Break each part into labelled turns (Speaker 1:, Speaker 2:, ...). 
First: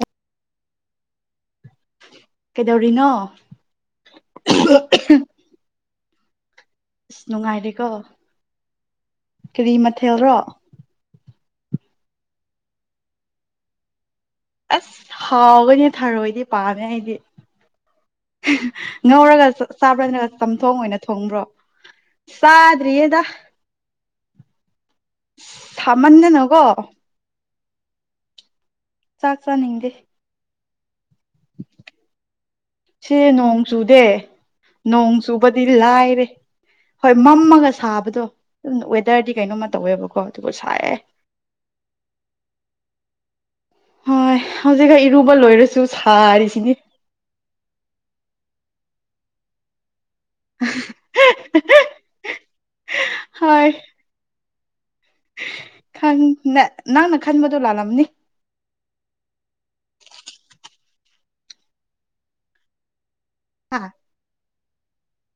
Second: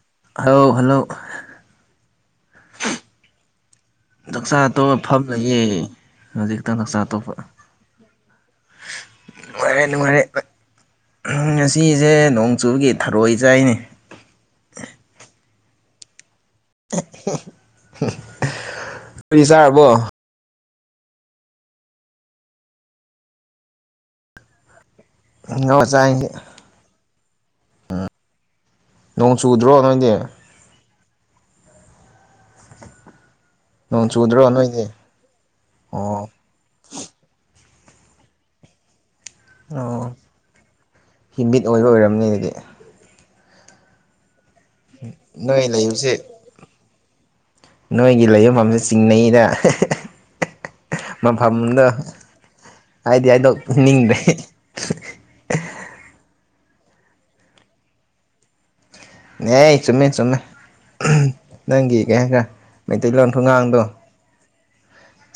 Speaker 1: ꯑ
Speaker 2: ꯍ ꯍꯜꯂꯣ
Speaker 1: ꯀꯩꯗꯧꯔꯤꯅꯣ
Speaker 2: ꯆꯥꯛꯆꯥ ꯇꯣ ꯐꯝꯂꯒꯦ ꯍꯧꯖꯤꯛ ꯍꯇ ꯅꯛꯁꯥ
Speaker 1: ꯑꯁ
Speaker 2: ꯑꯇꯣꯞꯄ
Speaker 1: ꯅꯨꯡꯉꯥꯏꯔꯦꯀꯣ ꯀꯔꯤ
Speaker 2: ꯅꯨꯡꯉꯥꯏꯔꯦ ꯅꯨꯡꯉꯥꯏꯔꯦ
Speaker 1: ꯃꯊꯦꯜꯔꯣ
Speaker 2: ꯉꯁꯤꯁꯦ ꯅꯣꯡꯆꯨꯒꯤ ꯊꯔꯣꯏ ꯆꯥꯏꯅꯤ
Speaker 1: ꯑꯣꯏꯅꯦ ꯊꯥꯔꯣꯏꯗꯤ ꯄꯥꯝꯃꯦ ꯑꯩꯗꯤ
Speaker 2: ꯅꯣꯏꯗꯤ
Speaker 1: ꯉꯧꯔꯒ
Speaker 2: ꯆꯥꯔꯕꯣ
Speaker 1: ꯆꯥꯕ꯭ꯔ ꯅ ꯊꯣꯡ ꯑꯣꯏꯅ ꯊꯣꯡꯕ꯭ꯔꯣ ꯆꯥꯗ꯭ꯔꯤꯌꯦꯗ ꯊꯥꯟꯅꯦꯅꯣꯀꯣ
Speaker 2: ꯎꯝ ꯅꯣꯡ ꯆꯨꯗ꯭ꯔꯣ
Speaker 1: ꯆꯥꯅꯤꯡꯗꯦ
Speaker 2: ꯅꯣꯏꯗꯤ
Speaker 1: ꯁꯤ ꯅꯣꯡ ꯆꯗꯦ
Speaker 2: ꯅꯣꯡ ꯆꯨꯗ꯭ꯔꯣ ꯅꯣꯏꯗꯤ
Speaker 1: ꯆ ꯂ
Speaker 2: ꯑꯣ
Speaker 1: ꯍ ꯊꯥꯕꯗꯣ ꯑꯗꯨ ꯗꯔꯗꯤ ꯀꯩꯅꯣꯝꯃ
Speaker 2: ꯑꯣ
Speaker 1: ꯇꯧꯋꯦꯕꯀꯣ ꯑꯗꯨꯕꯨ ꯁꯥꯏꯦ
Speaker 2: ꯍꯤꯃꯤꯠ ꯑꯣꯏꯕ ꯑꯣꯏꯔꯝꯅꯤ ꯑꯗꯨꯗꯤ
Speaker 1: ꯍꯣꯏ ꯍꯧꯖꯤꯛꯒ ꯏꯔꯨꯕ
Speaker 2: ꯅꯣꯏ
Speaker 1: ꯂꯣꯏꯔꯁꯨ
Speaker 2: ꯂꯩꯕꯁꯦ
Speaker 1: ꯁꯥꯔꯤꯁꯤꯅꯤ
Speaker 2: ꯅꯣꯏꯒꯤ ꯂꯩꯕ ꯃꯐꯝꯁꯦ ꯆꯤꯡꯅꯩꯗ ꯃꯐꯝꯗꯣ ꯍꯥꯏꯗꯤ ꯍꯥꯏꯗꯣ ꯅꯤꯡꯗ꯭ꯔꯦ
Speaker 1: ꯈ ꯅ ꯅꯪꯅ ꯈꯟꯕꯗꯨꯣ ꯂꯥꯜꯂꯝꯂꯝꯅꯤ
Speaker 2: ꯑꯦ ꯆꯨꯝꯃꯦ ꯆꯨꯝꯃꯦ ꯅꯪꯒꯤ ꯀꯩ ꯍꯥꯏ ꯈꯔꯥꯩ ꯇꯩꯂꯪ
Speaker 1: ꯍꯥ
Speaker 2: ꯊꯣꯡꯉꯥꯡꯗꯣ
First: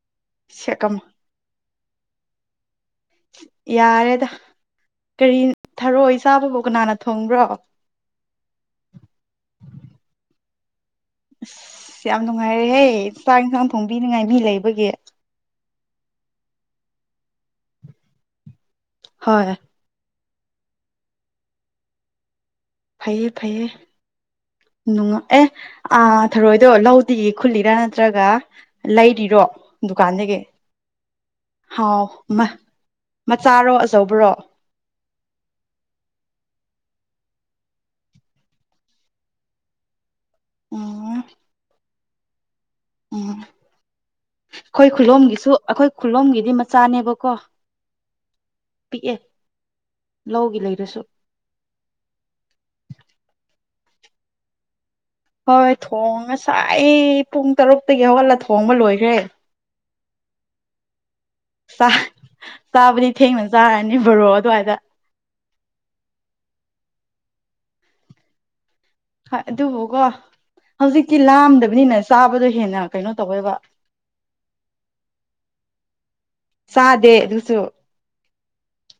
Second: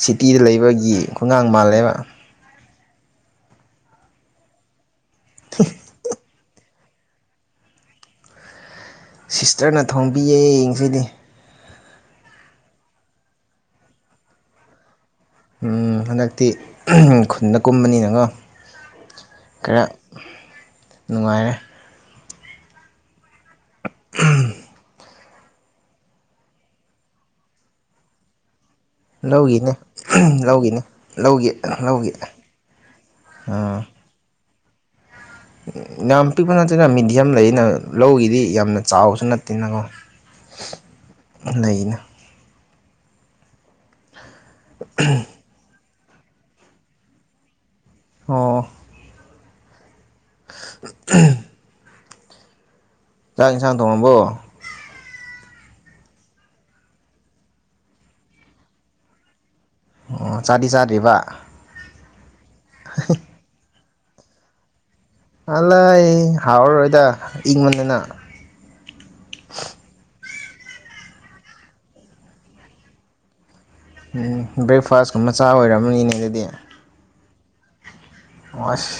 Speaker 2: ꯁꯤꯇꯤꯗ
Speaker 1: ꯁꯦꯀꯝ
Speaker 2: ꯂꯩꯕꯒꯤ ꯈꯣꯡꯒꯥꯡ ꯃꯥꯜꯂꯦꯕ
Speaker 1: ꯌꯥꯔꯦꯗ ꯀꯔꯤ ꯊꯔꯛꯑꯣ ꯆꯥꯕꯐꯥꯎ ꯀꯅꯥꯅ ꯊꯣꯡꯕ꯭ꯔꯣ
Speaker 2: ꯁꯤꯁꯇꯔꯅ ꯊꯣꯡꯝꯕꯤꯌꯦ ꯌꯦꯡꯁꯤꯗꯤ
Speaker 1: ꯑꯁ ꯌꯥꯝ ꯅꯨꯡꯉꯥꯏꯔꯦꯍꯦ ꯆꯥꯛ ꯏꯟꯁꯥꯡ ꯊꯣꯡꯕꯤꯅꯉꯥꯏꯕꯤ ꯂꯩꯕꯒꯤ
Speaker 2: ꯍꯟꯗꯛꯇꯤ ꯈꯨꯟꯗ ꯀꯨꯝꯕꯅꯤꯅꯉꯣ
Speaker 1: ꯍꯣꯏ
Speaker 2: ꯈꯔ ꯅꯨꯡꯉꯥꯏꯔꯦ
Speaker 1: ꯐꯩꯌꯦ ꯐꯩꯌꯦ ꯅꯨꯡ ꯑꯦ ꯊꯔꯣꯏꯗꯣ ꯂꯧꯗꯤ ꯈꯨꯜꯂꯤꯔꯥ ꯅꯠꯇ꯭ꯔꯒ ꯂꯩꯔꯤꯔꯣ
Speaker 2: ꯂꯧꯒꯤꯅꯦ
Speaker 1: ꯗꯨꯀꯥꯟꯗꯒꯤ
Speaker 2: ꯂꯧꯒꯤꯅꯦ ꯂꯧꯒꯤ
Speaker 1: ꯍꯥꯎ
Speaker 2: ꯂꯧꯒꯤ
Speaker 1: ꯑꯃ ꯃꯆꯥꯔꯣ
Speaker 2: ꯑꯥ
Speaker 1: ꯑꯆꯧꯕꯔꯣ
Speaker 2: ꯌꯥꯝ ꯄꯤꯛꯄ ꯅꯠꯇꯦꯅ ꯃꯤꯦꯗꯤꯌꯝ ꯂꯩꯅ ꯂꯧꯒꯤꯗꯤ ꯌꯥꯝꯅ ꯆꯥꯎꯕꯁꯨ ꯅꯠꯇꯦꯅꯀꯣ
Speaker 1: ꯎꯝ
Speaker 2: ꯂꯩꯅ
Speaker 1: ꯎꯝ ꯑꯩꯈꯣꯏ ꯈꯨꯂꯣꯝꯒꯤꯁꯨ ꯑꯩꯈꯣꯏ ꯈꯨꯂꯣꯝꯒꯤꯗꯤ ꯃꯆꯥꯅꯦꯕꯀꯣ
Speaker 2: ꯑꯣ
Speaker 1: ꯄꯤꯛꯑꯦ ꯂꯧꯒꯤ ꯂꯩꯔꯁꯨ
Speaker 2: ꯆꯥꯛ ꯏꯟꯁꯥꯡ ꯊꯣꯡꯃꯕꯣ
Speaker 1: ꯍꯣꯏ ꯊꯣꯡ ꯉꯁꯥꯏ ꯑꯩ ꯄꯨꯡ ꯇꯔꯨꯛꯇꯒꯤ ꯍꯧꯒꯠꯂ ꯊꯣꯡꯕ ꯂꯣꯏꯈ꯭ꯔꯦ
Speaker 2: ꯑꯣ ꯆꯥꯗꯤ ꯆꯥꯗ꯭ꯔꯤꯕ
Speaker 1: ꯆꯥꯕꯗꯤ ꯊꯦꯡꯅꯅ ꯆꯥꯔꯅꯤ ꯕꯣꯔꯣ ꯑꯗꯨꯋꯥꯏꯗ
Speaker 2: ꯑꯜ ꯂꯩ ꯍꯥꯎꯔꯔꯣꯏꯗ ꯏꯪꯕꯅꯤꯅ
Speaker 1: ꯍ ꯑꯗꯨꯕꯨꯀꯣ ꯍꯧꯖꯤꯛꯤ ꯂꯥꯝꯗꯕꯅꯤꯅ ꯆꯥꯕꯗꯣ ꯍꯦꯟꯅ ꯀꯩꯅꯣ ꯇꯧꯋꯦꯕ
Speaker 2: ꯎꯝ ꯕ꯭ꯔꯦꯛꯐꯥꯁꯀꯨꯝꯕꯆꯥ ꯑꯣꯏꯔꯝꯔꯕꯅꯤꯅꯦ ꯑꯗꯨꯗꯤ
Speaker 1: ꯁꯨ
Speaker 2: ꯑꯁ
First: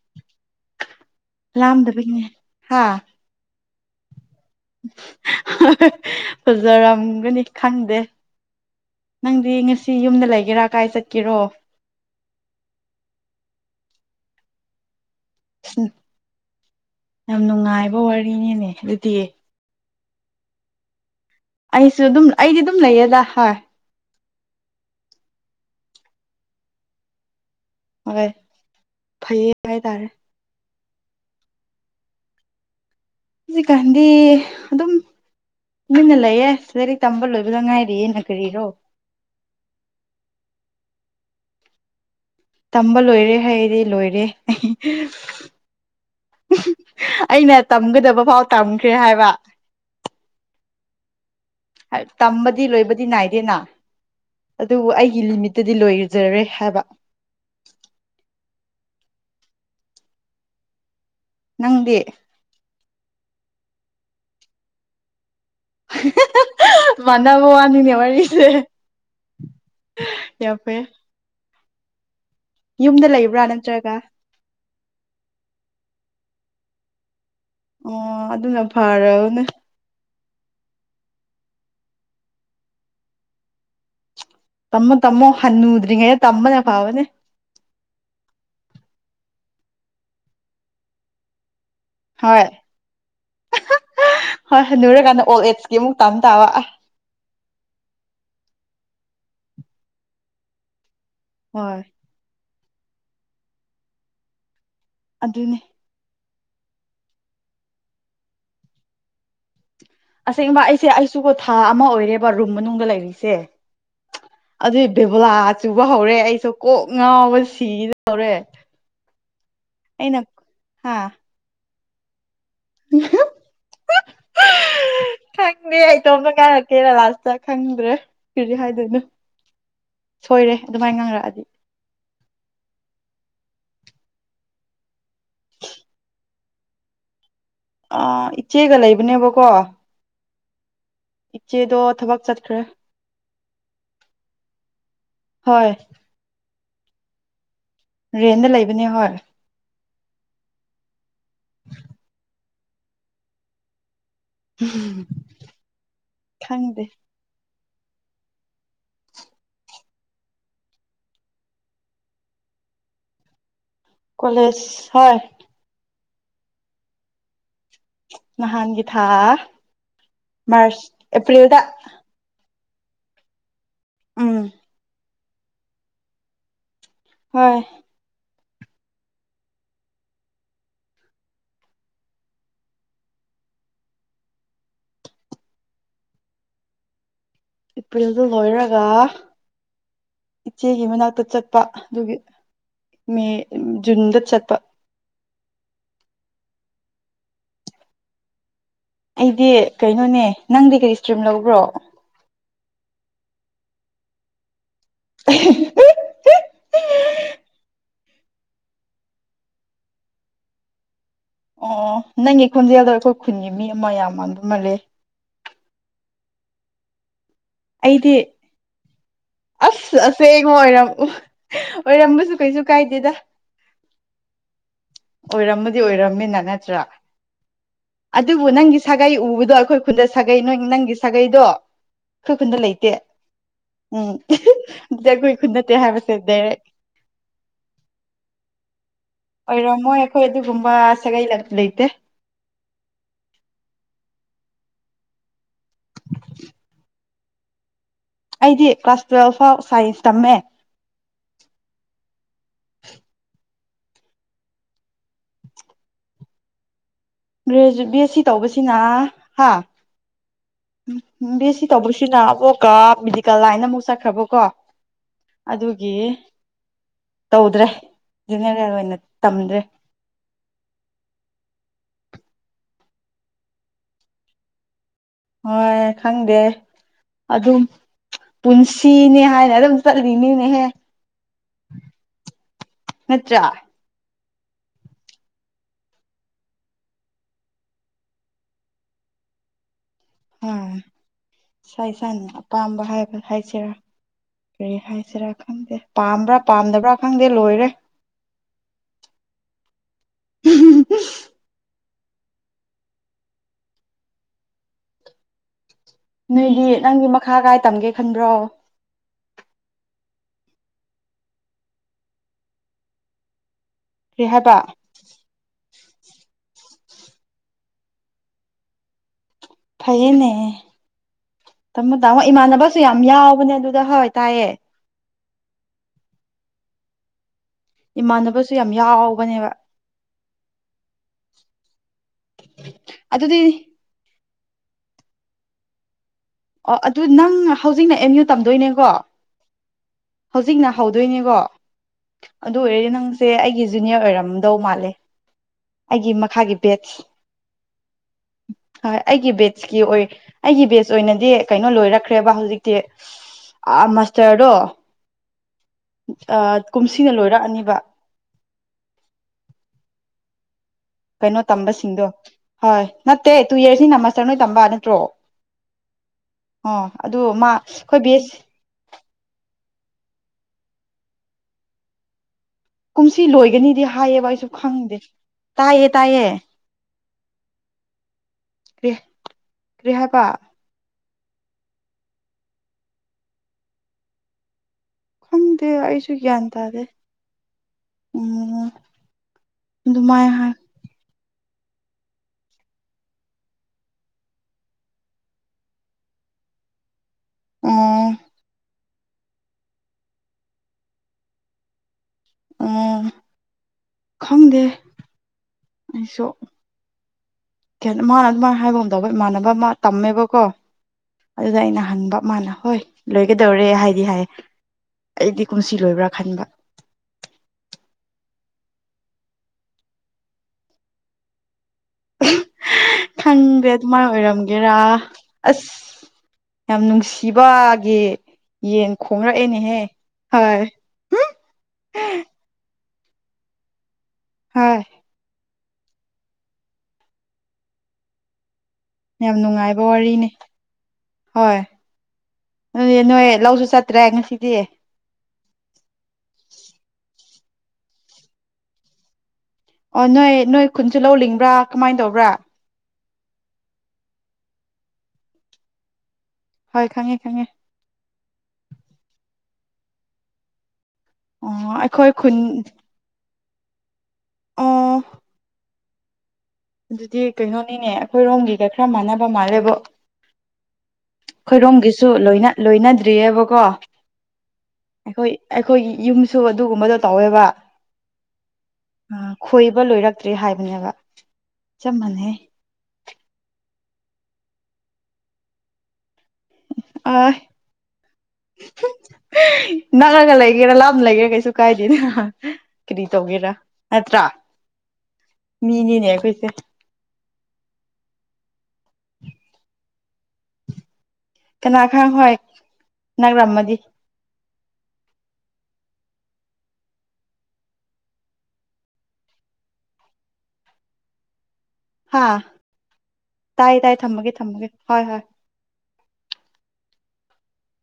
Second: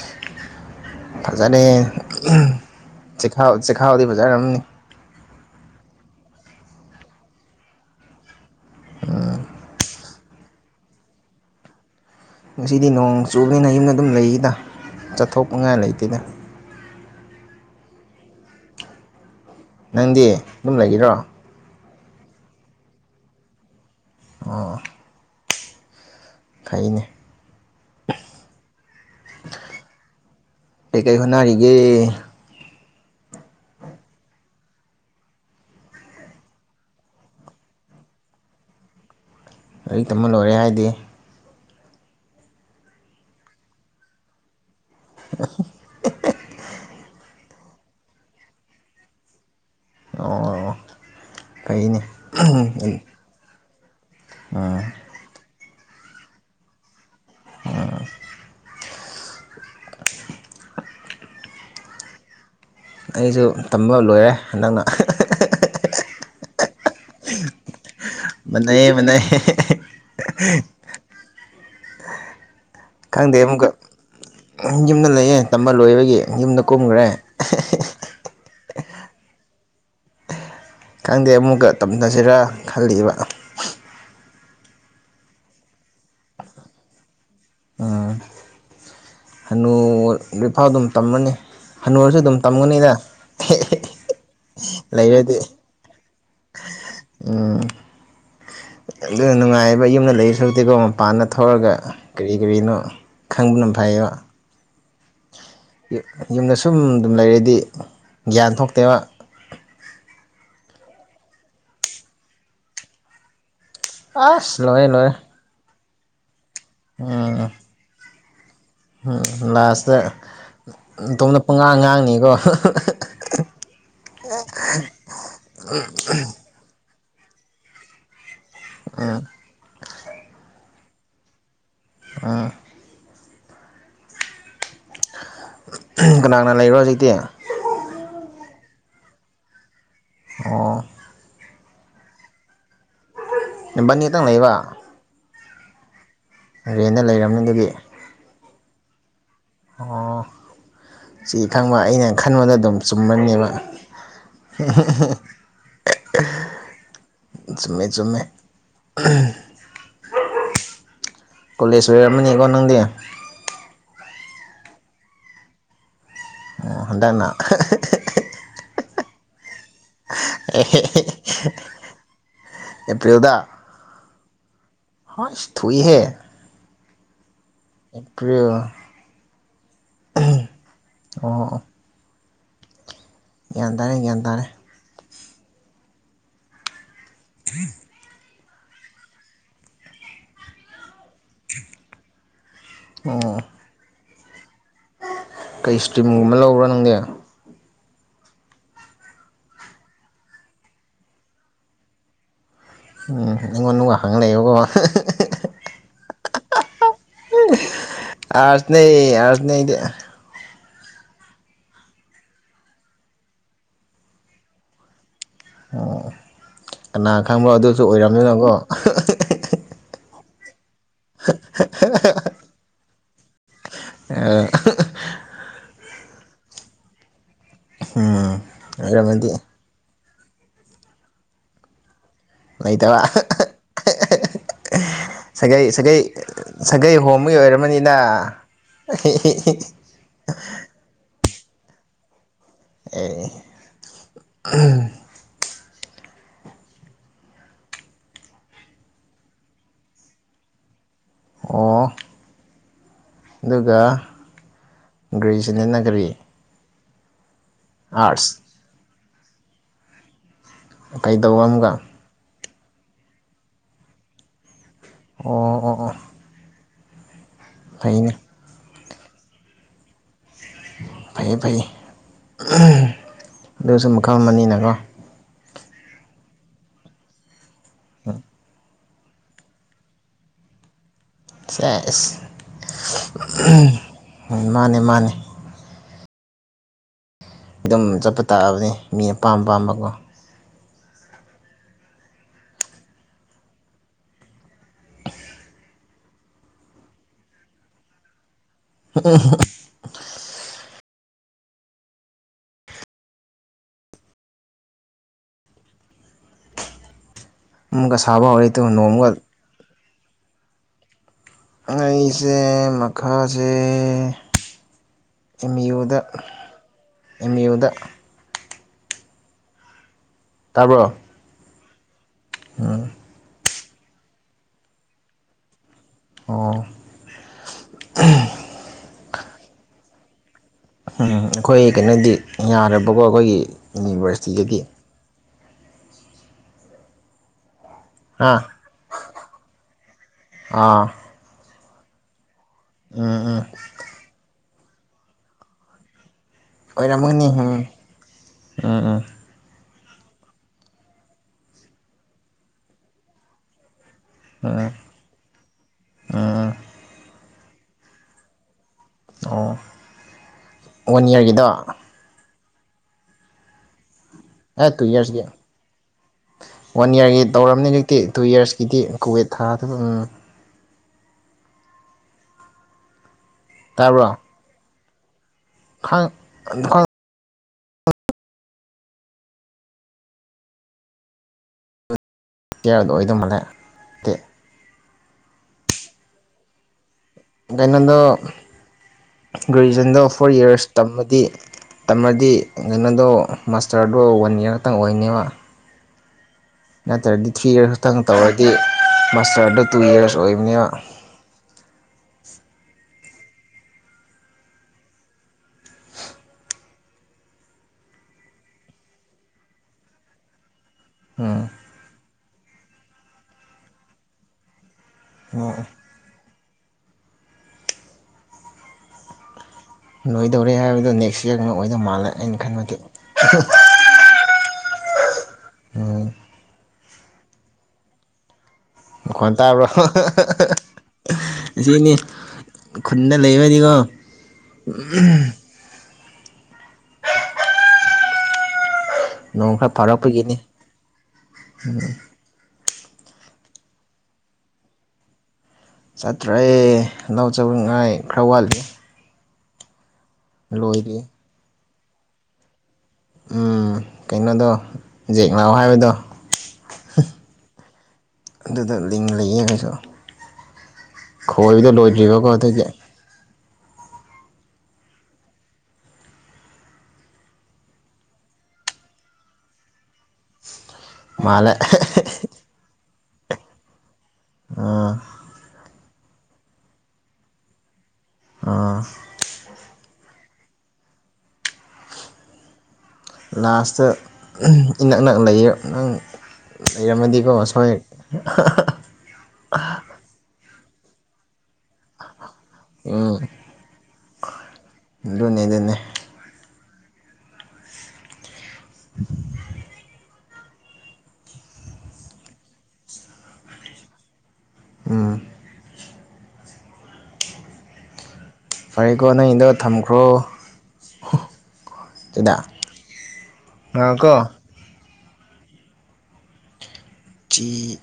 Speaker 2: ꯐꯖꯅꯦ
Speaker 1: ꯂꯥꯝꯗꯕꯒꯤꯅꯦ ꯍꯥ
Speaker 2: ꯆꯈꯥꯎ ꯆꯤꯈꯥꯎꯗꯤ ꯐꯖ ꯊꯖꯔꯝꯅꯤ
Speaker 1: ꯐꯖꯔꯝꯒꯅꯤ ꯈꯪꯗꯦ ꯅꯪꯗꯤ ꯉꯁꯤ ꯌꯨꯝꯗ ꯂꯩꯒꯦꯔꯥ ꯀꯥꯏ ꯆꯠꯀꯦꯔꯣ
Speaker 2: ꯉꯁꯤꯗꯤ ꯅꯣꯡ ꯆꯨꯕꯅ ꯌꯨꯝꯗ ꯑꯗꯨꯝ ꯂꯩꯔꯤꯗ ꯆꯠꯊꯣꯛꯅꯤꯡꯉꯥꯏ
Speaker 1: ꯑꯁ
Speaker 2: ꯂꯩꯇꯦꯗ
Speaker 1: ꯌꯥꯝ ꯅꯨꯡꯉꯥꯏꯕ ꯋꯥꯔꯤꯅꯤꯅꯦ ꯑꯗꯨꯗꯤ
Speaker 2: ꯅꯪꯗꯤ ꯑꯗꯨꯝ ꯂꯩꯒꯔꯣ
Speaker 1: ꯑꯩꯁꯨ ꯑꯗꯨꯝ ꯑꯩꯗꯤ ꯑꯗꯨꯝ ꯂꯩꯌꯦꯗ ꯍꯣꯏ
Speaker 2: ꯑ ꯈꯅꯦ
Speaker 1: ꯐꯩꯌꯦ ꯍꯥꯏ ꯇꯥꯔꯦ
Speaker 2: ꯍ ꯀꯥꯏ ꯍꯧꯅꯔꯒ
Speaker 1: ꯖꯤꯀꯥꯟꯗꯤ ꯑꯗꯨꯝ ꯃꯤꯟꯅ ꯂꯩꯌꯦꯦ ꯂꯥꯏꯔꯤꯛ ꯇꯝꯕ ꯂꯣꯏꯕꯗ ꯉꯥꯏꯔꯤꯌꯦꯦꯅ ꯀꯔꯤꯔꯣ
Speaker 2: ꯂꯥꯏꯔꯤꯛ ꯇꯝꯃ ꯂꯣꯏꯔꯦ ꯍꯥꯏꯗꯤ
Speaker 1: ꯇꯝꯕ ꯂꯣꯏꯔꯦ ꯍꯥꯏꯔꯦ ꯂꯣꯏꯔꯦ
Speaker 2: [inaudible]
Speaker 1: ꯑꯩꯅ ꯇꯝꯒꯗꯕ ꯐꯥꯎ ꯇꯝꯈ꯭ꯔꯦ ꯍꯥꯏꯕ
Speaker 2: ꯑꯣ ꯐꯩꯅꯦ
Speaker 1: ꯇꯝꯕꯗꯤ ꯂꯣꯏꯕꯗꯤ ꯅꯥꯏꯗꯦꯅ ꯑꯗꯨꯕꯨ ꯑꯩꯒꯤ ꯂꯤꯃꯤꯠ ꯇꯗꯤ ꯂꯣꯏꯖꯔꯦ ꯍꯥꯏꯕ ꯅꯪꯗꯦ
Speaker 2: ꯑꯩꯁꯨ ꯇꯝꯕ ꯂꯣꯏꯔꯦ ꯍꯟꯗꯛꯅ
Speaker 1: ꯃꯥꯟꯗ ꯃ ꯑꯅꯤꯅꯦꯕ
Speaker 2: ꯃꯥꯟꯅꯩꯌꯦ ꯃꯥꯟꯅꯩꯌꯦ
Speaker 1: ꯌꯥ ꯐ
Speaker 2: ꯈꯪꯗꯦ
Speaker 1: ꯂꯩꯕ꯭ꯔꯥ
Speaker 2: ꯑꯃꯨꯛꯀ
Speaker 1: ꯅꯠꯇ꯭ꯔꯒ
Speaker 2: ꯌꯨꯝꯗ ꯂꯩꯌꯦꯦ ꯇꯝꯕ ꯂꯣꯏꯕꯒꯤ ꯌꯨꯝꯗ ꯀꯨꯝꯈ꯭ꯔꯦ
Speaker 1: ꯑꯣ ꯑꯗꯨꯅ ꯐꯔꯎꯅꯦ
Speaker 2: ꯈꯪꯗꯦ ꯑꯃꯨꯛꯀ ꯇꯝꯅꯁꯤꯔꯥ ꯈꯜꯂꯤꯕ
Speaker 1: ꯇꯃꯣ ꯇꯃꯣ ꯍꯟꯅꯨꯗ꯭ꯔꯤꯉ ꯇꯃꯅꯦ ꯐꯕꯅꯦ
Speaker 2: ꯑꯝ ꯍꯅꯨ ꯐꯥꯎ ꯑꯗꯨꯝ ꯇꯝꯃꯅꯤ ꯍꯨꯔꯁꯨ ꯑꯗꯨꯝ
Speaker 1: ꯍꯣꯏ
Speaker 2: ꯇꯝꯒꯅꯤꯗ
Speaker 1: ꯍꯣꯏ ꯍꯟꯅꯨꯔꯀꯥꯟꯗ
Speaker 2: ꯂꯩꯔꯗꯤ
Speaker 1: ꯑꯣꯜ ꯑꯦꯖꯀꯤ ꯑꯃꯨꯛ ꯇꯝ ꯇꯥꯕ
Speaker 2: ꯎꯝ ꯑꯗꯨꯅ ꯅꯨꯡꯉꯥꯏꯕ ꯌꯨꯝꯗ ꯂꯩꯕ ꯁꯔꯨꯛꯇꯤꯀꯣ ꯃꯄꯥꯟꯗ ꯊꯧꯔꯒ
Speaker 1: ꯍꯣꯏ
Speaker 2: ꯀꯔꯤ ꯀꯔꯤꯅꯣ ꯈꯪꯕꯅꯝ ꯐꯩꯕ
Speaker 1: ꯑꯗꯨꯗꯦꯅꯦ
Speaker 2: ꯌꯨꯝꯗ ꯁꯨꯝ ꯑꯗꯨꯝ ꯂꯩꯔꯗꯤ ꯒ꯭ꯌꯥꯟ ꯊꯣꯛꯇꯦꯕ
Speaker 1: ꯑꯁꯦꯡꯕ ꯑꯩꯁꯦ ꯑꯩꯁꯨꯀꯣ ꯊꯥ ꯑꯃ ꯑꯣꯏꯔꯦꯕ ꯔꯨꯝ ꯃꯅꯨꯡꯗ ꯂꯩꯔꯤꯁꯦ
Speaker 2: ꯑꯁ
Speaker 1: ꯑꯗꯨꯗꯤ
Speaker 2: ꯂꯣꯏꯔꯦ ꯂꯣꯏꯔꯦ
Speaker 1: ꯕꯦꯕꯣꯂꯥ ꯆꯨꯕ ꯍꯧꯔꯦ ꯑꯩꯁꯨ ꯀꯣꯛ ꯉꯥꯎꯕ ꯁꯤꯗꯗꯧꯔꯦ
Speaker 2: ꯎꯝ ꯂꯥꯁꯇ
Speaker 1: ꯍꯥ
Speaker 2: ꯑꯣꯝꯅ ꯄꯨꯡꯉꯥꯡ ꯉꯥꯡꯅꯤꯀꯣ
Speaker 1: ꯈꯪꯗꯦ ꯑꯩ ꯇꯣꯝꯕ ꯀꯥꯏꯔꯛꯀꯦꯔ ꯂꯛ ꯆ ꯈꯪꯗ꯭ꯔꯦ ꯀꯤꯔꯦ ꯍꯥꯏꯗꯣꯏꯅꯨ ꯁꯣꯏꯔꯦ ꯑꯗꯨꯃꯥꯏꯅ ꯉꯪꯔꯛꯑꯗꯤ
Speaker 2: ꯑꯥ ꯀꯅꯥꯅꯥ ꯂꯩꯔꯣ ꯍꯧꯖꯤꯛꯇꯤ
Speaker 1: ꯑꯥ ꯏꯆꯦꯒ ꯂꯩꯕꯅꯦꯕꯀꯣ
Speaker 2: ꯑꯣ
Speaker 1: ꯆꯦꯗꯣ ꯊꯕꯛ ꯆꯠꯈ꯭ꯔꯦ
Speaker 2: ꯅꯕꯥꯅꯤ ꯈꯛꯇꯪ ꯂꯩꯕ
Speaker 1: ꯍꯣꯏ
Speaker 2: ꯔꯦꯟꯗ ꯂꯩꯔꯝꯅꯤ ꯑꯗꯨꯒꯤ
Speaker 1: ꯔꯦꯟꯗ ꯂꯩꯕꯅꯦ ꯍꯣꯏ
Speaker 2: ꯑꯣ ꯆꯦ ꯈꯪꯕ ꯑꯩꯅ ꯈꯟꯕꯗ ꯑꯗꯨꯝ ꯆꯨꯝꯃꯅꯦꯕ
Speaker 1: ꯈꯪꯗꯦ
Speaker 2: ꯆꯨꯝꯃꯦ ꯆꯨꯝꯃꯦ ꯀꯣꯂꯦꯖ ꯑꯣꯏꯔꯝꯝꯕꯅꯦꯀꯣ ꯅꯪꯗꯤ
Speaker 1: ꯀꯣꯂꯦꯖ ꯍꯣꯏ
Speaker 2: ꯍꯟꯗꯛꯅ
Speaker 1: ꯅꯍꯥꯟꯒꯤ ꯊꯥ ꯃꯥꯔꯆ ꯑꯦꯄ꯭ꯔꯤꯜꯗ
Speaker 2: ꯑꯦꯄꯔꯤꯜꯗ
Speaker 1: ꯎꯝ
Speaker 2: ꯍꯣꯏ ꯏꯁ ꯊꯨꯏꯍꯦ
Speaker 1: ꯍꯣꯏ
Speaker 2: ꯏꯄ꯭ꯤꯜ ꯑꯣ ꯒꯋꯟ ꯇꯥꯔꯦ ꯌꯒꯌꯟ ꯇꯥꯔꯦ
Speaker 1: ꯏꯄ꯭ꯔꯤꯜꯗꯨ ꯂꯣꯏꯔꯒ ꯏꯆꯦꯒꯤ ꯃꯅꯥꯛꯇ ꯆꯠꯄ ꯑꯗꯨꯒꯤ ꯃꯦ
Speaker 2: ꯑꯣ
Speaker 1: ꯖꯨꯟꯗ ꯆꯠꯄ
Speaker 2: ꯀꯩ ꯏꯁꯇ꯭ꯔꯤꯝꯒꯨꯝꯕ ꯂꯧꯕꯔꯣ ꯅꯪꯅꯦ
Speaker 1: ꯑꯩꯗꯤ ꯀꯩꯅꯣꯅꯦ ꯅꯪꯗꯤ ꯀꯔꯤ ꯏꯁꯇ꯭ꯔꯤꯝ ꯂꯧꯕ꯭ꯔꯣ
Speaker 2: ꯎꯝ ꯑꯩꯉꯣꯟ ꯅꯨꯡ ꯋꯥ ꯈꯪ ꯂꯩꯕꯀꯣ
Speaker 1: [inaudible]
Speaker 2: ꯑꯔꯁꯅꯦ ꯑꯔꯁ ꯅꯦ ꯑꯩꯗ
Speaker 1: ꯑꯣ ꯑꯣ ꯅꯪꯒꯤ ꯈꯣꯟꯖꯦꯜꯗꯣ ꯑꯩꯈꯣꯏ ꯈꯨꯟꯒꯤ ꯃꯤ ꯑꯃ ꯌꯥꯝ ꯃꯥꯟꯕ ꯑꯃꯥ ꯂꯩ
Speaker 2: ꯑꯣ ꯀꯅꯥ ꯈꯪꯕꯣ ꯑꯗꯨꯁꯨ
Speaker 1: ꯑꯩꯗꯤ
Speaker 2: ꯑꯣꯏꯔꯝꯅꯤꯅꯣꯀꯣ
Speaker 1: ꯑꯁ ꯑꯁ ꯑꯩꯉꯣ ꯑꯣꯏꯔꯝ ꯑꯣꯏꯔꯝꯕꯁꯨ ꯀꯩꯁꯨ ꯀꯥꯏꯗꯦꯗ ꯑꯣꯏꯔꯝꯃꯗꯤ ꯑꯣꯏꯔꯝꯃꯤꯅ ꯅꯠꯇ꯭ꯔꯥ
Speaker 2: ꯎꯝ
Speaker 1: ꯑꯗꯨꯕꯨ ꯅꯪꯒꯤ ꯁꯥꯒꯩ
Speaker 2: ꯑꯣꯏꯔꯝꯃꯗꯤ
Speaker 1: ꯎꯕꯗꯣ ꯑꯩꯈꯣꯏ ꯈꯨꯟꯗ ꯁꯥꯒꯩ ꯅꯣꯏ ꯅꯪꯒꯤ ꯁꯥꯒꯩꯗꯣ ꯑꯩꯈꯣꯏ ꯈꯨꯟꯗ ꯂꯩꯇꯦ
Speaker 2: ꯂꯩꯇꯕ
Speaker 1: ꯎꯝ ꯑꯗꯨꯗꯤ ꯑꯩꯈꯣꯏ ꯈꯨꯟ
Speaker 2: ꯁꯥꯒꯩ
Speaker 1: ꯅꯠꯇꯦ
Speaker 2: ꯁꯥꯒꯩ
Speaker 1: ꯍꯥꯏꯕꯁꯦ ꯗꯥꯏꯔꯦꯛ
Speaker 2: ꯁꯥꯒꯩ ꯍꯣꯕꯒꯤ ꯑꯣꯏꯔꯕꯔꯕꯅꯤꯅ
Speaker 1: ꯑꯣꯏꯔꯝꯃꯣꯏ ꯑꯩꯈꯣꯏ ꯑꯗꯨꯒꯨꯝꯕ ꯁꯒꯩ ꯂꯩꯇꯦ
Speaker 2: ꯑꯦ
Speaker 1: [inaudible] ꯑꯩꯗꯤ ꯀ꯭ꯂꯥꯁ ꯇꯨꯋꯦꯜꯐ ꯐꯥꯎ ꯁꯥꯏꯟꯁ ꯇꯝꯃꯦ
Speaker 2: ꯑꯣ
Speaker 1: [inaudible]
Speaker 2: ꯑꯗꯨꯒ ꯒ꯭ꯔꯔꯤꯁꯤꯅꯅꯒꯔꯤ
Speaker 1: ꯒ꯭ꯔꯦꯖꯨꯦꯠ ꯕꯤ ꯑꯦꯁ ꯁꯤ ꯇꯧꯕꯁꯤꯅ ꯍꯥ ꯎ ꯕꯤ
Speaker 2: ꯀꯩꯗꯧꯕ
Speaker 1: ꯑꯦꯁ ꯁꯤ
Speaker 2: ꯑꯃꯒ
Speaker 1: ꯇꯧꯕꯁꯤꯅ ꯑꯃꯕꯛꯀ ꯃꯦꯗꯤꯀꯦꯜ ꯂꯥꯏꯟꯗ ꯑꯃꯨꯛ ꯆꯠꯈ꯭ꯔꯕꯀꯣ
Speaker 2: ꯑꯣ ꯑꯣ
Speaker 1: ꯑꯗꯨꯒꯤ ꯇꯧꯗ꯭ꯔꯦ
Speaker 2: ꯐꯩꯅꯦ
Speaker 1: ꯖꯦꯅꯦꯔꯦꯜ ꯑꯣꯏꯅ ꯇꯝꯗ꯭ꯔꯦ
Speaker 2: ꯐꯩꯌꯦ ꯐꯩ ꯑꯗꯨꯁꯨ ꯃꯈꯜ ꯑꯃꯅꯤꯅꯀꯣ
Speaker 1: ꯍꯣꯏ ꯈꯪꯗꯦ ꯑꯗꯨꯝ ꯄꯨꯟꯁꯤ ꯁꯤꯅꯦ ꯍꯥꯏꯅ ꯑꯗꯨꯝ ꯆꯠꯂꯤꯅꯤꯅꯦꯍꯦ
Speaker 2: ꯁꯁ
Speaker 1: ꯅꯠꯇ꯭ꯔꯥ
Speaker 2: ꯎ ꯃꯥꯅꯦ ꯃꯥꯅꯦ ꯑꯗꯨꯝ ꯆꯠꯄ ꯇꯥꯛꯑꯕꯅꯤ ꯃꯤ ꯑꯄꯥꯝ ꯑꯄꯥꯝꯕꯀꯣ
Speaker 1: ꯍ ꯏꯁꯥ ꯏꯁꯥꯅ ꯑꯄꯥꯝꯕ ꯍꯥꯏꯕ ꯍꯥꯏꯁꯤꯔꯥ ꯀꯔꯤ ꯍꯥꯏꯁꯤꯔꯥ ꯈꯪꯗꯦ ꯄꯥꯝꯕ꯭ꯔꯥ ꯄꯥꯝꯗꯕ꯭ꯔꯥ ꯈꯪꯗꯦ ꯂꯣꯏꯔꯦ
Speaker 2: ꯑꯝ
Speaker 1: ꯅꯣꯏꯗꯤ ꯅꯪꯒꯤ ꯃꯈꯥ ꯀꯥꯏ ꯇꯝꯒꯦ
Speaker 2: ꯑꯃꯨꯛꯀ ꯁꯥꯕ
Speaker 1: ꯈꯟꯕ꯭ꯔꯣ
Speaker 2: ꯍꯧꯔꯦ ꯇꯨ ꯅꯣꯡꯃꯨꯛꯀ ꯉꯏꯁꯦ ꯃꯈꯥꯁꯦ
Speaker 1: ꯍꯦꯍꯕ
Speaker 2: ꯑꯦꯝ ꯌꯨꯗ ꯑꯦꯝ ꯌꯨꯗ
Speaker 1: ꯐꯩꯌꯦꯅꯦ
Speaker 2: ꯇꯥꯕ꯭ꯔꯣ
Speaker 1: ꯇꯝꯃꯣ ꯇꯥꯃꯣ ꯏꯃꯥꯟꯅꯕꯁꯨ ꯌꯥꯝ ꯌꯥꯎꯕꯅꯦ ꯑꯗꯨ ꯗ ꯍꯣꯏ ꯇꯥꯏꯌꯦ
Speaker 2: ꯑ
Speaker 1: ꯏꯃꯥꯟꯅꯕꯁꯨ ꯌꯥꯝ ꯌꯥꯎꯕꯅꯦꯕ
Speaker 2: ꯎꯝ ꯑꯩꯈꯣꯏ ꯀꯩꯅꯣꯗꯤ ꯌꯥꯔꯕꯀꯣ ꯑꯩꯈꯣꯏꯒꯤ
Speaker 1: ꯑꯗꯨꯗꯤ
Speaker 2: ꯌꯨꯅꯤꯚꯔꯁꯤꯇꯤꯗꯗꯤ
Speaker 1: ꯑꯣ ꯑꯗꯨ ꯅꯪ ꯍꯧꯖꯤꯛꯅ ꯑꯦꯝ ꯌꯨ
Speaker 2: ꯍꯥ
Speaker 1: ꯇꯝꯗꯣꯏꯅꯦꯀꯣ ꯍꯧꯖꯤꯛꯅ
Speaker 2: ꯑꯥ
Speaker 1: ꯍꯧꯗꯣꯏꯅꯦꯀꯣ ꯑꯗꯨ ꯑꯣꯏꯔꯗꯤ
Speaker 2: ꯎꯝ
Speaker 1: ꯅꯪꯁꯦ
Speaker 2: ꯎꯝ
Speaker 1: ꯑꯩꯒꯤ ꯖꯨꯅꯤꯌꯔ ꯑꯣꯏꯔꯝꯗꯧ ꯃꯥꯜꯂꯦ ꯑꯩꯒꯤ ꯈꯥꯒꯤ
Speaker 2: ꯑꯣꯏꯔꯝꯒꯅꯤ ꯎꯝ ꯎꯝ
Speaker 1: ꯕꯦꯠꯁ ꯍꯣꯏ
Speaker 2: ꯎꯝ
Speaker 1: ꯑꯩꯒꯤ ꯕꯦꯠ ꯑꯣꯏ ꯑꯩꯒꯤ ꯕꯦꯁ ꯑꯣꯏꯅꯗꯤ ꯀꯩꯅꯣ ꯂꯣꯏꯔꯛꯈ꯭ꯔꯦꯕ ꯍꯧꯖꯤꯛꯇꯤ ꯗꯣ
Speaker 2: ꯎꯝ ꯎꯝ
Speaker 1: ꯀꯨꯝꯁꯤꯅ ꯂꯣꯏꯔꯛꯑꯅꯤꯕ
Speaker 2: ꯑꯣ ꯋꯥꯟ
Speaker 1: ꯀꯩꯅꯣ
Speaker 2: ꯌꯥꯔꯒꯤꯗꯣ
Speaker 1: ꯇꯝꯕꯁꯤꯡꯗꯣ ꯍꯣꯏ ꯅꯠꯇꯦ ꯇꯨ ꯌꯔꯁꯅꯤꯅꯃꯁꯇꯔ ꯅꯣꯏ ꯇꯝꯕ
Speaker 2: ꯑꯦ ꯇꯨ
Speaker 1: ꯅꯠꯇ꯭ꯔꯣ
Speaker 2: ꯌꯔꯁꯀꯤ
Speaker 1: ꯑꯣ
Speaker 2: ꯋꯥꯟ
Speaker 1: ꯑꯗꯨ
Speaker 2: ꯏꯌꯥꯔꯒꯤ
Speaker 1: ꯃꯥ
Speaker 2: ꯇꯧꯔꯕꯝꯅꯤ ꯍꯧꯖꯤꯛꯇꯤ
Speaker 1: ꯑꯩꯈꯣꯏ
Speaker 2: ꯇꯨ
Speaker 1: ꯕꯦꯁ
Speaker 2: ꯌꯔꯁꯀꯤꯗꯤ ꯀꯣꯚꯤꯠ ꯊꯥꯗ ꯎ
Speaker 1: ꯀꯨꯝꯁꯤ ꯂꯣꯏꯒꯅꯤꯗꯤ
Speaker 2: ꯇꯥꯕ꯭ꯔꯣ
Speaker 1: ꯍꯥꯏꯌꯦꯕ ꯑꯩꯁꯨ ꯈꯪꯗꯦ ꯇꯥꯏꯌꯦ
Speaker 2: ꯈꯪ
Speaker 1: ꯇꯥꯏꯌꯦ
Speaker 2: ꯈꯪ
Speaker 1: ꯀꯔꯤꯦꯍ ꯀ꯭ꯔꯤꯍꯄꯥ
Speaker 2: ꯀꯦꯌꯥꯔꯗ ꯑꯣꯏꯗꯧ ꯃꯥꯜꯂꯦ ꯗꯦ
Speaker 1: ꯈꯪꯗꯦ ꯑꯩꯁꯨ ꯒ꯭ꯌꯥꯟ ꯇꯥꯗꯦ
Speaker 2: ꯀꯩꯅꯣꯗꯣ
Speaker 1: ꯎꯝ
Speaker 2: ꯒ꯭ꯔꯦꯖꯨꯌꯦꯁꯟꯗꯣ
Speaker 1: ꯑꯗꯨꯃꯥꯏ
Speaker 2: ꯐꯣꯔ
Speaker 1: ꯍꯥꯏ
Speaker 2: ꯌꯔꯁ ꯇꯝꯃꯗꯤ ꯇꯝꯃꯗꯤ ꯀꯩꯅꯣꯗꯣ ꯃꯥꯁꯇꯔꯗꯣ ꯋꯥꯟ ꯏꯌꯥꯔ ꯉꯛꯇꯪ ꯑꯣꯏꯅꯦꯕ ꯅꯠꯇ꯭ꯔꯗꯤ ꯊ꯭ꯔꯤ ꯌꯔꯁ ꯈꯛꯇꯪ
Speaker 1: ꯑꯣ
Speaker 2: ꯇꯧꯔꯗꯤ ꯃꯁꯇꯔ ꯑꯗꯦ ꯇꯨꯏ ꯌꯦ ꯁꯣꯏꯕ
Speaker 1: ꯎꯝ ꯈꯪꯗꯦ ꯑꯩꯁꯨ ꯃꯥꯅ ꯑꯗꯨꯃꯥꯏꯅ ꯍꯥꯏꯕ ꯉ ꯇꯧꯕ ꯏꯃꯥꯟꯅꯕ ꯑꯃ ꯇꯝꯃꯦꯕꯀꯣ ꯑꯗꯨꯗ ꯑꯩꯅ ꯍꯟꯕ ꯃꯥꯅ ꯍꯣꯏ ꯂꯣꯏꯒꯗꯧꯔꯦ ꯍꯥꯏꯗꯤ ꯍꯥꯏ ꯑꯩꯗꯤ ꯀꯨꯝꯁꯤ ꯂꯣꯏꯕ꯭ꯔꯥ ꯈꯟꯕ
Speaker 2: ꯂꯣꯏꯗꯧꯔꯦ ꯍꯥꯏꯕꯗꯨꯣ ꯅꯦꯛꯁ ꯌꯔ ꯑꯣꯏꯗꯧ ꯃꯥꯜꯂꯦ ꯑꯩꯅ ꯈꯟꯕꯗꯤ
Speaker 1: ꯈꯪꯗꯦ ꯑꯗꯨꯃꯥꯏꯅ ꯑꯣꯏꯔꯝꯒꯦꯔꯥ
Speaker 2: ꯎꯝ
Speaker 1: ꯑꯁ ꯌꯥꯝ ꯅꯨꯡꯁꯤꯕꯒꯤ ꯌꯦꯟ
Speaker 2: ꯃꯈꯣꯟ ꯇꯥꯕ꯭ꯔꯣ
Speaker 1: ꯈꯣꯡꯂꯛꯑꯦꯅꯦꯍꯦ ꯍꯣꯏ
Speaker 2: ꯑꯁꯤꯅꯤ ꯈꯨꯟꯗ ꯂꯩꯕꯗꯤꯀꯣ
Speaker 1: ꯍꯣꯏ ꯌꯥꯝ
Speaker 2: ꯅꯣꯡ ꯈꯔ
Speaker 1: ꯅꯨꯡꯉꯥꯏꯕ ꯋꯥꯔꯤꯅꯤ
Speaker 2: ꯐꯥꯔꯛꯄꯒꯤꯅꯤ
Speaker 1: ꯍꯣꯏ ꯑꯗꯨꯗꯤ ꯅꯣꯏ ꯂꯧꯁꯨ ꯆꯠꯇ꯭ꯔꯦ ꯉꯁꯤꯗꯤ
Speaker 2: ꯆꯠꯇ꯭ꯔꯦ ꯏꯅꯥꯎ ꯆꯅꯤꯡꯉꯥꯏ ꯈꯔ ꯋꯥꯠꯂꯤ
Speaker 1: ꯑꯣ ꯅꯣꯏ ꯅꯣꯏ ꯈꯨꯟꯁꯨ
Speaker 2: ꯂꯣꯏꯗ꯭ꯔꯤ
Speaker 1: ꯂꯧ ꯂꯕ꯭ꯔꯥ ꯀꯃꯥꯏꯅ ꯇꯧꯕ꯭ꯔꯥ
Speaker 2: ꯎꯝ ꯀꯩꯅꯣꯗꯣ ꯌꯦꯛꯅꯥꯎ ꯍꯥꯏꯕꯗꯣ
Speaker 1: ꯍꯣꯏ ꯈꯪꯉꯦ ꯈꯪꯉꯦ
Speaker 2: ꯑꯗꯨꯗ ꯂ ꯂꯩꯌꯦ ꯀꯩꯁꯨ ꯈꯣꯏꯗ
Speaker 1: ꯑꯣ ꯑꯩꯈꯣꯏ
Speaker 2: ꯂꯣꯒꯒꯣꯗ
Speaker 1: ꯑ ꯑꯗꯨꯗꯤ ꯀꯩꯅꯣꯅꯤꯅꯦ ꯑꯩꯈꯣꯏꯔꯣꯝꯒꯤꯒ ꯈꯔ ꯃꯥꯟꯅꯕ ꯃꯥꯜꯂꯦꯕꯣ
Speaker 2: ꯃꯥꯜꯂꯦ
Speaker 1: ꯈꯣꯏꯔꯣꯝꯒꯤꯁꯨ ꯂꯣꯏꯅꯗ꯭ꯔꯤꯑꯕꯀꯣ
Speaker 2: ꯑꯥ
Speaker 1: ꯑꯩꯈꯣꯏ ꯑꯩꯈꯣꯏꯒꯤ ꯌꯨꯝꯁꯨ ꯑꯗꯨꯒꯨꯝꯕꯗꯣ ꯇꯧꯋꯦꯕ
Speaker 2: ꯑꯥ
Speaker 1: ꯑ ꯈꯣꯏꯕ ꯂꯣꯏꯔꯛꯇ꯭ꯔꯦ ꯍꯥꯏꯕꯅꯦꯕ ꯆꯞ ꯃꯥꯟꯅꯩ
Speaker 2: ꯂꯥꯁꯇ ꯏꯅꯛ ꯅꯛ ꯂꯩꯌꯦ ꯅꯪ
Speaker 1: ꯑ
Speaker 2: ꯏꯔꯃꯗꯤꯀꯣꯁꯥꯏ
Speaker 1: ꯅꯛꯑꯒ ꯂꯩꯒꯦꯔꯥ ꯂꯥꯞ ꯂꯩꯒꯦꯥ ꯀꯩꯁꯨ ꯀꯥꯏꯗꯦꯅ ꯀꯔꯤ
Speaker 2: ꯎꯝ
Speaker 1: ꯇꯧꯒꯦꯔꯥ ꯅꯠꯇ꯭ꯔꯥ
Speaker 2: ꯑꯗꯨꯅꯦ ꯑꯗꯨꯅꯦ
Speaker 1: ꯃꯤꯅꯤꯅꯦ ꯀꯩꯁꯦ
Speaker 2: [inaudible]
Speaker 1: ꯀꯅꯥ ꯈꯪ ꯍꯣꯏ ꯅꯅꯥꯅꯥꯔꯝꯃꯗꯤ
Speaker 2: ꯑ ꯐꯔꯦꯀꯣ ꯅꯪꯗꯣ ꯊꯝꯈ꯭ꯔꯣ ꯑꯗꯨꯗ
Speaker 1: ꯍꯥꯥ ꯇꯥꯏ ꯇꯥꯏ
Speaker 2: ꯉꯥꯏꯈꯣꯀꯣ
Speaker 1: ꯊꯝꯃꯒꯦ ꯊꯝꯃꯒꯦ ꯍꯣꯏ ꯍꯣꯏ
Speaker 2: ꯆꯤ